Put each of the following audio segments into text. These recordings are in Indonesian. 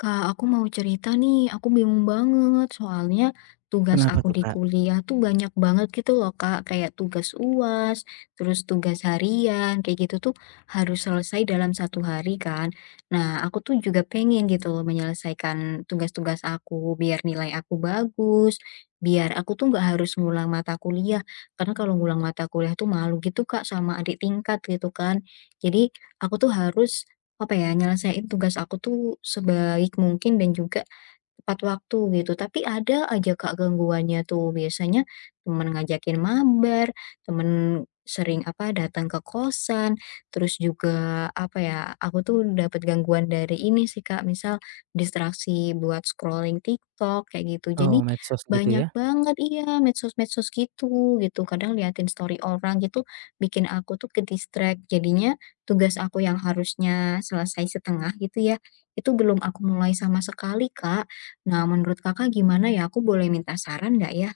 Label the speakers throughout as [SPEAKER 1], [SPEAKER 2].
[SPEAKER 1] Kak, aku mau cerita nih, aku bingung banget soalnya tugas
[SPEAKER 2] Kenapa
[SPEAKER 1] aku
[SPEAKER 2] tuh,
[SPEAKER 1] di
[SPEAKER 2] Kak?
[SPEAKER 1] kuliah tuh banyak banget gitu loh Kak, kayak tugas UAS, terus tugas harian, kayak gitu tuh harus selesai dalam satu hari kan. Nah, aku tuh juga pengen gitu loh menyelesaikan tugas-tugas aku biar nilai aku bagus, biar aku tuh nggak harus ngulang mata kuliah, karena kalau ngulang mata kuliah tuh malu gitu Kak sama adik tingkat gitu kan. Jadi aku tuh harus apa ya, nyelesain tugas aku tuh sebaik mungkin dan juga, tepat waktu gitu, tapi ada aja Kak gangguannya tuh, biasanya temen ngajakin mabar, temen sering apa, datang ke kosan, terus juga apa ya, aku tuh dapat gangguan dari ini sih Kak, misal distraksi buat scrolling TikTok kayak gitu.
[SPEAKER 2] Oh,
[SPEAKER 1] Jadi
[SPEAKER 2] medsos gitu
[SPEAKER 1] banyak
[SPEAKER 2] ya?
[SPEAKER 1] banget iya, medsos-medsos gitu gitu, kadang liatin story orang gitu bikin aku tuh ke-distract, jadinya tugas aku yang harusnya selesai setengah gitu ya, itu belum aku mulai sama sekali Kak. Nah, menurut Kakak gimana ya? Aku boleh minta saran nggak ya?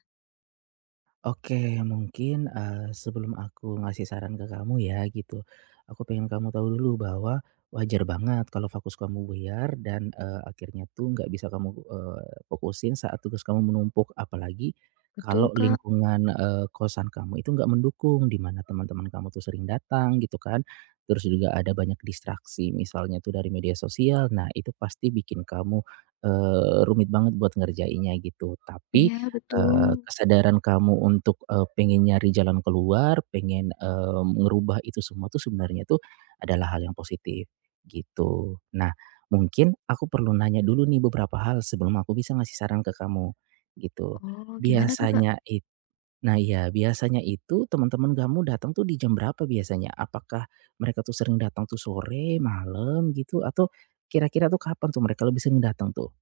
[SPEAKER 2] Oke, mungkin, sebelum aku ngasih saran ke kamu ya gitu, aku pengen kamu tahu dulu bahwa wajar banget kalau fokus kamu buyar dan akhirnya tuh nggak bisa kamu fokusin saat tugas kamu menumpuk. Apalagi
[SPEAKER 1] Betul,
[SPEAKER 2] kalau
[SPEAKER 1] Kak.
[SPEAKER 2] lingkungan kosan kamu itu nggak mendukung, di mana teman-teman kamu tuh sering datang gitu kan, terus juga ada banyak distraksi misalnya tuh dari media sosial. Nah, itu pasti bikin kamu rumit banget buat ngerjainnya gitu. Tapi
[SPEAKER 1] Iya, betul.
[SPEAKER 2] kesadaran kamu untuk pengen nyari jalan keluar, pengen ngerubah itu semua tuh sebenarnya tuh adalah hal yang positif, gitu. Nah, mungkin aku perlu nanya dulu nih beberapa hal sebelum aku bisa ngasih saran ke kamu, gitu.
[SPEAKER 1] Oh, gimana tuh, Kak?
[SPEAKER 2] Biasanya itu, nah iya, Biasanya itu teman-teman kamu datang tuh di jam berapa biasanya? Apakah mereka tuh sering datang tuh sore, malam gitu, atau kira-kira tuh kapan tuh mereka lebih sering datang tuh?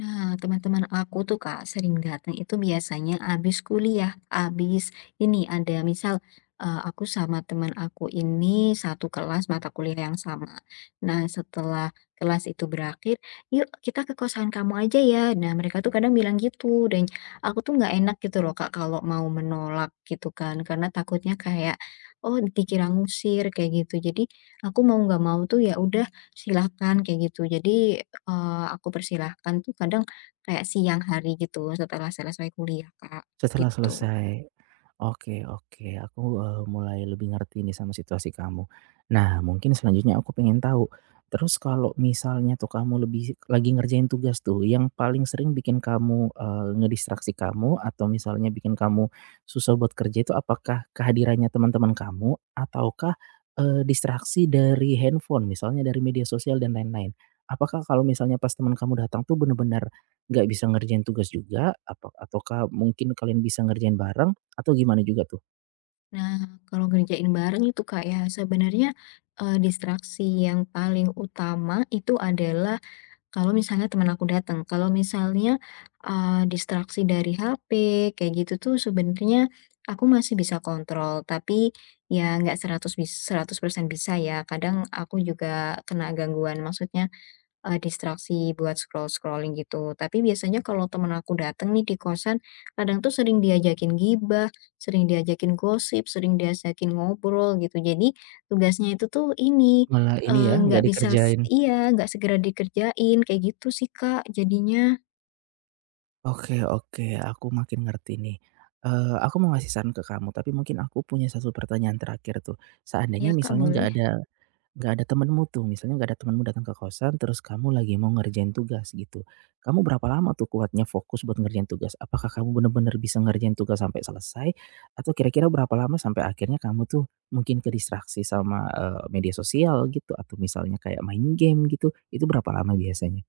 [SPEAKER 1] Nah, teman-teman aku tuh Kak, sering datang itu biasanya abis kuliah, abis ini ada misal, aku sama teman aku ini satu kelas mata kuliah yang sama. Nah, setelah kelas itu berakhir, "Yuk kita ke kosan kamu aja ya." Nah, mereka tuh kadang bilang gitu dan aku tuh nggak enak gitu loh Kak, kalau mau menolak gitu kan, karena takutnya kayak, oh dikira ngusir kayak gitu. Jadi, aku mau nggak mau tuh ya udah silakan kayak gitu. Jadi. Aku persilahkan tuh kadang kayak siang hari gitu setelah selesai kuliah, Kak,
[SPEAKER 2] Setelah
[SPEAKER 1] gitu.
[SPEAKER 2] selesai. Oke, oke, aku mulai lebih ngerti nih sama situasi kamu. Nah, mungkin selanjutnya aku pengen tahu, terus kalau misalnya tuh kamu lebih lagi ngerjain tugas tuh, yang paling sering bikin kamu ngedistraksi kamu atau misalnya bikin kamu susah buat kerja itu apakah kehadirannya teman-teman kamu ataukah distraksi dari handphone, misalnya dari media sosial dan lain-lain? Apakah kalau misalnya pas teman kamu datang tuh benar-benar nggak bisa ngerjain tugas juga apa ataukah mungkin kalian bisa ngerjain bareng atau gimana juga tuh?
[SPEAKER 1] Nah, kalau ngerjain bareng itu, Kak, ya sebenarnya, distraksi yang paling utama itu adalah kalau misalnya teman aku datang. Kalau misalnya, distraksi dari HP kayak gitu tuh sebenarnya aku masih bisa kontrol, tapi ya nggak 100% bisa ya, kadang aku juga kena gangguan. Maksudnya distraksi buat scroll-scrolling gitu. Tapi biasanya kalau temen aku dateng nih di kosan, kadang tuh sering diajakin gibah, sering diajakin gosip, sering diajakin ngobrol gitu. Jadi tugasnya itu tuh ini,
[SPEAKER 2] Malah ini
[SPEAKER 1] eee,
[SPEAKER 2] ya,
[SPEAKER 1] nggak
[SPEAKER 2] nggak
[SPEAKER 1] bisa s
[SPEAKER 2] dikerjain.
[SPEAKER 1] iya, nggak segera dikerjain, kayak gitu sih Kak jadinya.
[SPEAKER 2] Oke, oke, aku makin ngerti nih. Aku mau ngasih saran ke kamu, tapi mungkin aku punya satu pertanyaan terakhir tuh. Seandainya
[SPEAKER 1] Ya Kak,
[SPEAKER 2] misalnya nggak
[SPEAKER 1] boleh?
[SPEAKER 2] ada nggak ada temenmu tuh, misalnya nggak ada temenmu datang ke kosan, terus kamu lagi mau ngerjain tugas gitu. Kamu berapa lama tuh kuatnya fokus buat ngerjain tugas? Apakah kamu bener-bener bisa ngerjain tugas sampai selesai? Atau kira-kira berapa lama sampai akhirnya kamu tuh mungkin kedistraksi sama media sosial gitu, atau misalnya kayak main game gitu, itu berapa lama biasanya?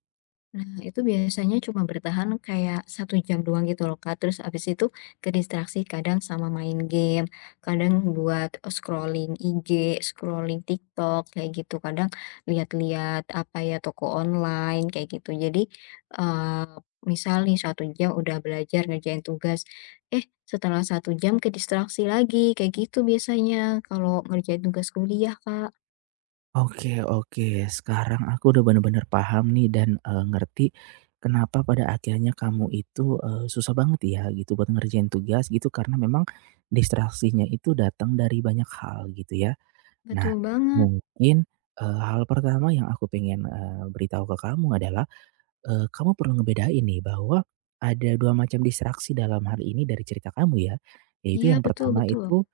[SPEAKER 1] Nah, itu biasanya cuma bertahan kayak satu jam doang gitu loh, Kak. Terus abis itu kedistraksi kadang sama main game, kadang buat scrolling IG, scrolling TikTok kayak gitu. Kadang lihat-lihat apa ya toko online kayak gitu. Jadi eh misal nih satu jam udah belajar ngerjain tugas, setelah satu jam kedistraksi lagi kayak gitu biasanya kalau ngerjain tugas kuliah, Kak.
[SPEAKER 2] Oke, oke, sekarang aku udah bener-bener paham nih dan ngerti kenapa pada akhirnya kamu itu susah banget ya gitu buat ngerjain tugas gitu karena memang distraksinya itu datang dari banyak hal gitu ya.
[SPEAKER 1] Betul
[SPEAKER 2] Nah
[SPEAKER 1] banget.
[SPEAKER 2] mungkin, hal pertama yang aku pengen beritahu ke kamu adalah kamu perlu ngebedain nih bahwa ada 2 macam distraksi dalam hal ini dari cerita kamu ya, yaitu
[SPEAKER 1] Iya,
[SPEAKER 2] yang
[SPEAKER 1] betul,
[SPEAKER 2] pertama
[SPEAKER 1] betul.
[SPEAKER 2] itu,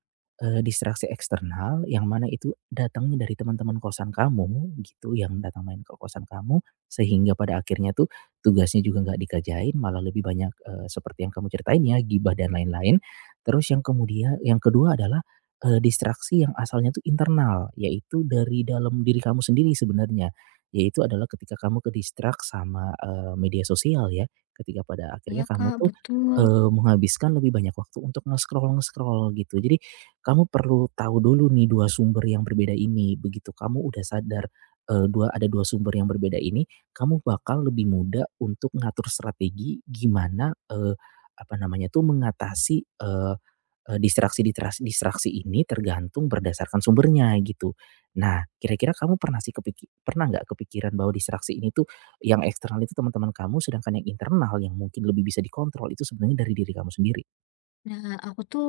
[SPEAKER 2] distraksi eksternal yang mana itu datangnya dari teman-teman kosan kamu gitu, yang datang main ke kosan kamu sehingga pada akhirnya tuh tugasnya juga nggak dikerjain malah lebih banyak, seperti yang kamu ceritain ya, gibah dan lain-lain. Terus yang kemudian yang kedua adalah, distraksi yang asalnya tuh internal, yaitu dari dalam diri kamu sendiri sebenarnya yaitu adalah ketika kamu ke-distract sama media sosial ya, ketika pada
[SPEAKER 1] Iya,
[SPEAKER 2] akhirnya kamu
[SPEAKER 1] Kak,
[SPEAKER 2] tuh,
[SPEAKER 1] betul.
[SPEAKER 2] menghabiskan lebih banyak waktu untuk nge-scroll-nge-scroll gitu. Jadi kamu perlu tahu dulu nih 2 sumber yang berbeda ini, begitu kamu udah sadar, eee, dua ada 2 sumber yang berbeda ini, kamu bakal lebih mudah untuk ngatur strategi gimana, apa namanya tuh, mengatasi, eee eee, distraksi ditrasi distraksi ini tergantung berdasarkan sumbernya gitu. Nah, kira-kira kamu pernah sih kepikir pernah nggak kepikiran bahwa distraksi ini tuh yang eksternal itu teman-teman kamu, sedangkan yang internal yang mungkin lebih bisa dikontrol itu sebenarnya dari diri kamu sendiri?
[SPEAKER 1] Nah, aku tuh,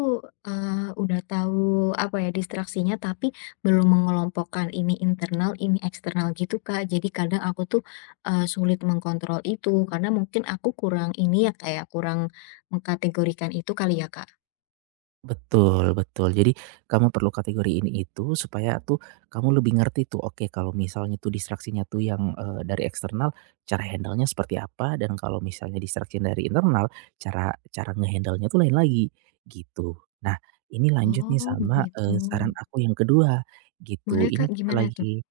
[SPEAKER 1] udah tahu, apa ya, distraksinya, tapi belum mengelompokkan ini internal, ini eksternal gitu, Kak. Jadi kadang aku tuh, sulit mengkontrol itu, karena mungkin aku kurang ini ya, kayak kurang mengkategorikan itu kali ya, Kak?
[SPEAKER 2] Betul, betul. Jadi kamu perlu kategori ini itu supaya tuh kamu lebih ngerti tuh, oke kalau misalnya tuh distraksinya tuh yang dari eksternal cara handle-nya seperti apa, dan kalau misalnya distraksi dari internal cara cara ngehandle nya tuh lain lagi, gitu. Nah, ini lanjut nih
[SPEAKER 1] Oh,
[SPEAKER 2] sama,
[SPEAKER 1] begitu.
[SPEAKER 2] saran aku yang kedua,
[SPEAKER 1] Boleh,
[SPEAKER 2] gitu. Ini
[SPEAKER 1] Kak,
[SPEAKER 2] kita
[SPEAKER 1] gimana tuh?
[SPEAKER 2] lagi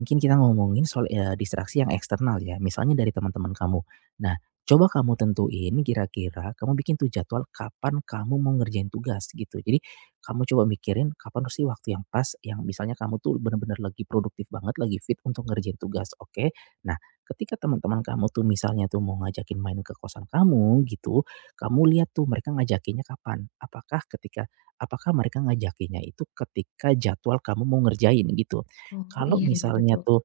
[SPEAKER 2] mungkin kita ngomongin soal, distraksi yang eksternal ya, misalnya dari teman-teman kamu. Nah, coba kamu tentuin kira-kira kamu bikin tuh jadwal kapan kamu mau ngerjain tugas gitu. Jadi, kamu coba mikirin kapan sih waktu yang pas yang misalnya kamu tuh bener-bener lagi produktif banget, lagi fit untuk ngerjain tugas, oke? Nah, ketika teman-teman kamu tuh misalnya tuh mau ngajakin main ke kosan kamu gitu, kamu lihat tuh mereka ngajakinnya kapan. Apakah mereka ngajakinnya itu ketika jadwal kamu mau ngerjain gitu?
[SPEAKER 1] Oh,
[SPEAKER 2] Kalau
[SPEAKER 1] iya iya,
[SPEAKER 2] misalnya
[SPEAKER 1] betul.
[SPEAKER 2] tuh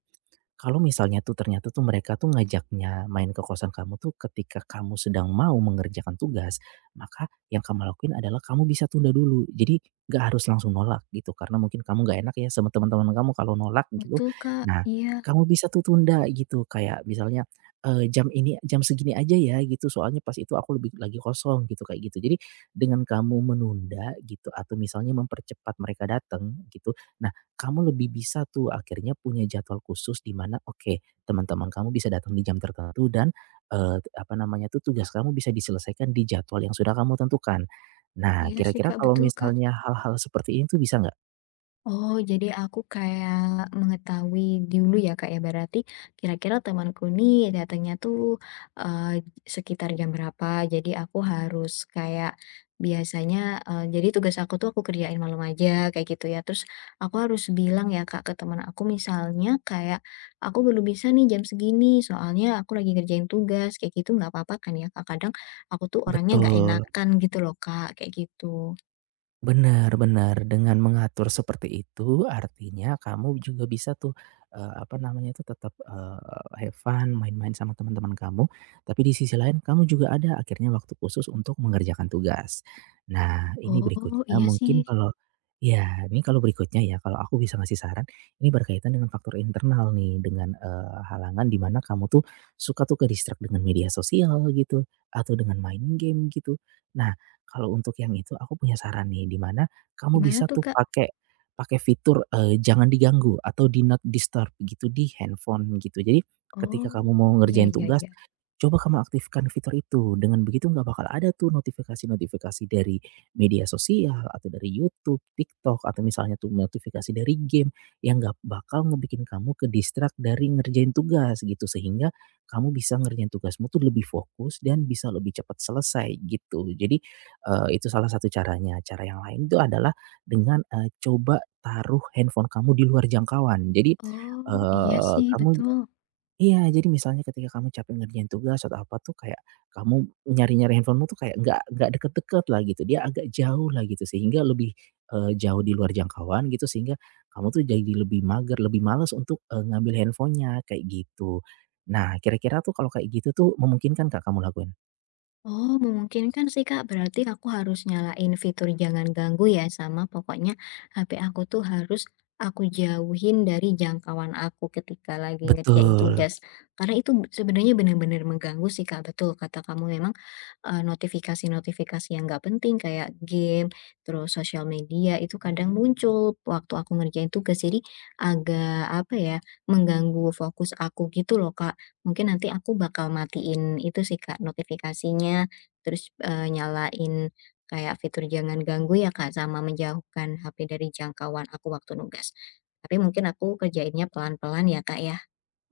[SPEAKER 2] Kalau misalnya tuh ternyata tuh mereka tuh ngajaknya main ke kosan kamu tuh ketika kamu sedang mau mengerjakan tugas, maka yang kamu lakuin adalah kamu bisa tunda dulu. Jadi nggak harus langsung nolak gitu, karena mungkin kamu nggak enak ya sama teman-teman kamu kalau nolak gitu.
[SPEAKER 1] Betul, Kak.
[SPEAKER 2] Nah,
[SPEAKER 1] Iya.
[SPEAKER 2] kamu bisa tuh tunda gitu, kayak misalnya, "Jam ini jam segini aja ya," gitu, "soalnya pas itu aku lebih lagi kosong," gitu, kayak gitu. Jadi dengan kamu menunda gitu atau misalnya mempercepat mereka datang gitu, nah kamu lebih bisa tuh akhirnya punya jadwal khusus di mana oke, teman-teman kamu bisa datang di jam tertentu dan, apa namanya tuh, tugas kamu bisa diselesaikan di jadwal yang sudah kamu tentukan. Nah,
[SPEAKER 1] Iya sih,
[SPEAKER 2] kira-kira
[SPEAKER 1] Kak,
[SPEAKER 2] kalau
[SPEAKER 1] betul, Kak.
[SPEAKER 2] misalnya hal-hal seperti ini tuh bisa nggak?
[SPEAKER 1] Oh, jadi aku kayak mengetahui dulu ya Kak ya, berarti kira-kira temanku nih datangnya tuh eee, sekitar jam berapa, jadi aku harus kayak biasanya jadi tugas aku tuh aku kerjain malam aja kayak gitu ya, terus aku harus bilang ya Kak ke teman aku misalnya kayak, "Aku belum bisa nih jam segini, soalnya aku lagi ngerjain tugas," kayak gitu nggak apa-apa kan ya Kak? Kadang aku tuh orangnya nggak
[SPEAKER 2] Betul.
[SPEAKER 1] enakan gitu loh Kak, kayak gitu.
[SPEAKER 2] Benar, benar, dengan mengatur seperti itu artinya kamu juga bisa tuh, apa namanya tuh, tetap, have fun, main-main sama teman-teman kamu, tapi di sisi lain kamu juga ada akhirnya waktu khusus untuk mengerjakan tugas. Nah, ini
[SPEAKER 1] Oh,
[SPEAKER 2] berikutnya
[SPEAKER 1] iya sih,
[SPEAKER 2] mungkin kalau ya, ini kalau berikutnya ya, kalau aku bisa ngasih saran, ini berkaitan dengan faktor internal nih, dengan, halangan di mana kamu tuh suka tuh ke-distract dengan media sosial gitu, atau dengan main game gitu. Nah kalau untuk yang itu aku punya saran nih, di mana kamu
[SPEAKER 1] gimana
[SPEAKER 2] bisa
[SPEAKER 1] tuh
[SPEAKER 2] tuh
[SPEAKER 1] Kak?
[SPEAKER 2] pakai pakai fitur, jangan diganggu atau do not disturb gitu di handphone gitu. Jadi ketika kamu mau
[SPEAKER 1] Oh, iya
[SPEAKER 2] ngerjain
[SPEAKER 1] iya
[SPEAKER 2] tugas
[SPEAKER 1] iya.
[SPEAKER 2] coba kamu aktifkan fitur itu, dengan begitu nggak bakal ada tuh notifikasi-notifikasi dari media sosial, atau dari YouTube, TikTok, atau misalnya tuh notifikasi dari game, yang nggak bakal ngebikin kamu ke-distract dari ngerjain tugas gitu, sehingga kamu bisa ngerjain tugasmu tuh lebih fokus dan bisa lebih cepat selesai gitu. Jadi, itu salah satu caranya. Cara yang lain itu adalah dengan, coba taruh handphone kamu di luar jangkauan. Jadi,
[SPEAKER 1] Oh, iya
[SPEAKER 2] eee,
[SPEAKER 1] sih
[SPEAKER 2] kamu
[SPEAKER 1] betul.
[SPEAKER 2] Iya, jadi misalnya ketika kamu capek ngerjain tugas atau apa tuh kayak kamu nyari-nyari handphonemu tuh kayak nggak deket-deket lah gitu, dia agak jauh lah gitu sehingga lebih, jauh di luar jangkauan gitu sehingga kamu tuh jadi lebih mager, lebih males untuk, ngambil handphonenya kayak gitu. Nah, kira-kira tuh kalau kayak gitu tuh memungkinkan Kak, kamu lakuin?
[SPEAKER 1] Oh, memungkinkan sih Kak, berarti aku harus nyalain fitur jangan ganggu ya, sama pokoknya HP aku tuh harus aku jauhin dari jangkauan aku ketika lagi ngerjain
[SPEAKER 2] Betul.
[SPEAKER 1] tugas. Karena itu sebenarnya benar-benar mengganggu sih Kak, betul kata kamu memang notifikasi-notifikasi yang nggak penting kayak game, terus sosial media itu kadang muncul waktu aku ngerjain tugas, jadi agak apa ya, mengganggu fokus aku gitu loh Kak. Mungkin nanti aku bakal matiin itu sih Kak, notifikasinya, terus, nyalain kayak fitur jangan ganggu ya Kak, sama menjauhkan HP dari jangkauan aku waktu nugas. Tapi mungkin aku kerjainnya pelan-pelan ya Kak ya?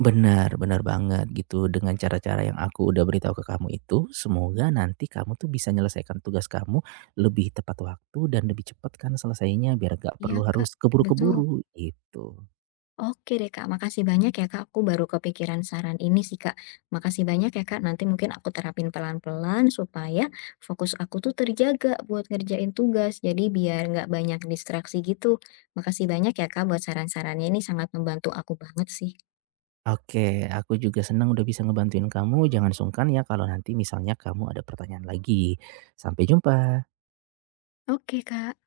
[SPEAKER 2] Benar, benar banget gitu, dengan cara-cara yang aku udah beritahu ke kamu itu, semoga nanti kamu tuh bisa nyelesaikan tugas kamu lebih tepat waktu dan lebih cepat kan selesainya, biar gak
[SPEAKER 1] Iya
[SPEAKER 2] perlu harus
[SPEAKER 1] Kak, betul.
[SPEAKER 2] keburu-keburu, gitu.
[SPEAKER 1] Oke deh Kak, makasih banyak ya Kak. Aku baru kepikiran saran ini sih Kak. Makasih banyak ya Kak. Nanti mungkin aku terapin pelan-pelan supaya fokus aku tuh terjaga buat ngerjain tugas. Jadi biar nggak banyak distraksi gitu. Makasih banyak ya Kak buat saran-sarannya. Ini sangat membantu aku banget sih.
[SPEAKER 2] Oke, aku juga senang udah bisa ngebantuin kamu, jangan sungkan ya kalau nanti misalnya kamu ada pertanyaan lagi. Sampai jumpa.
[SPEAKER 1] Oke, Kak.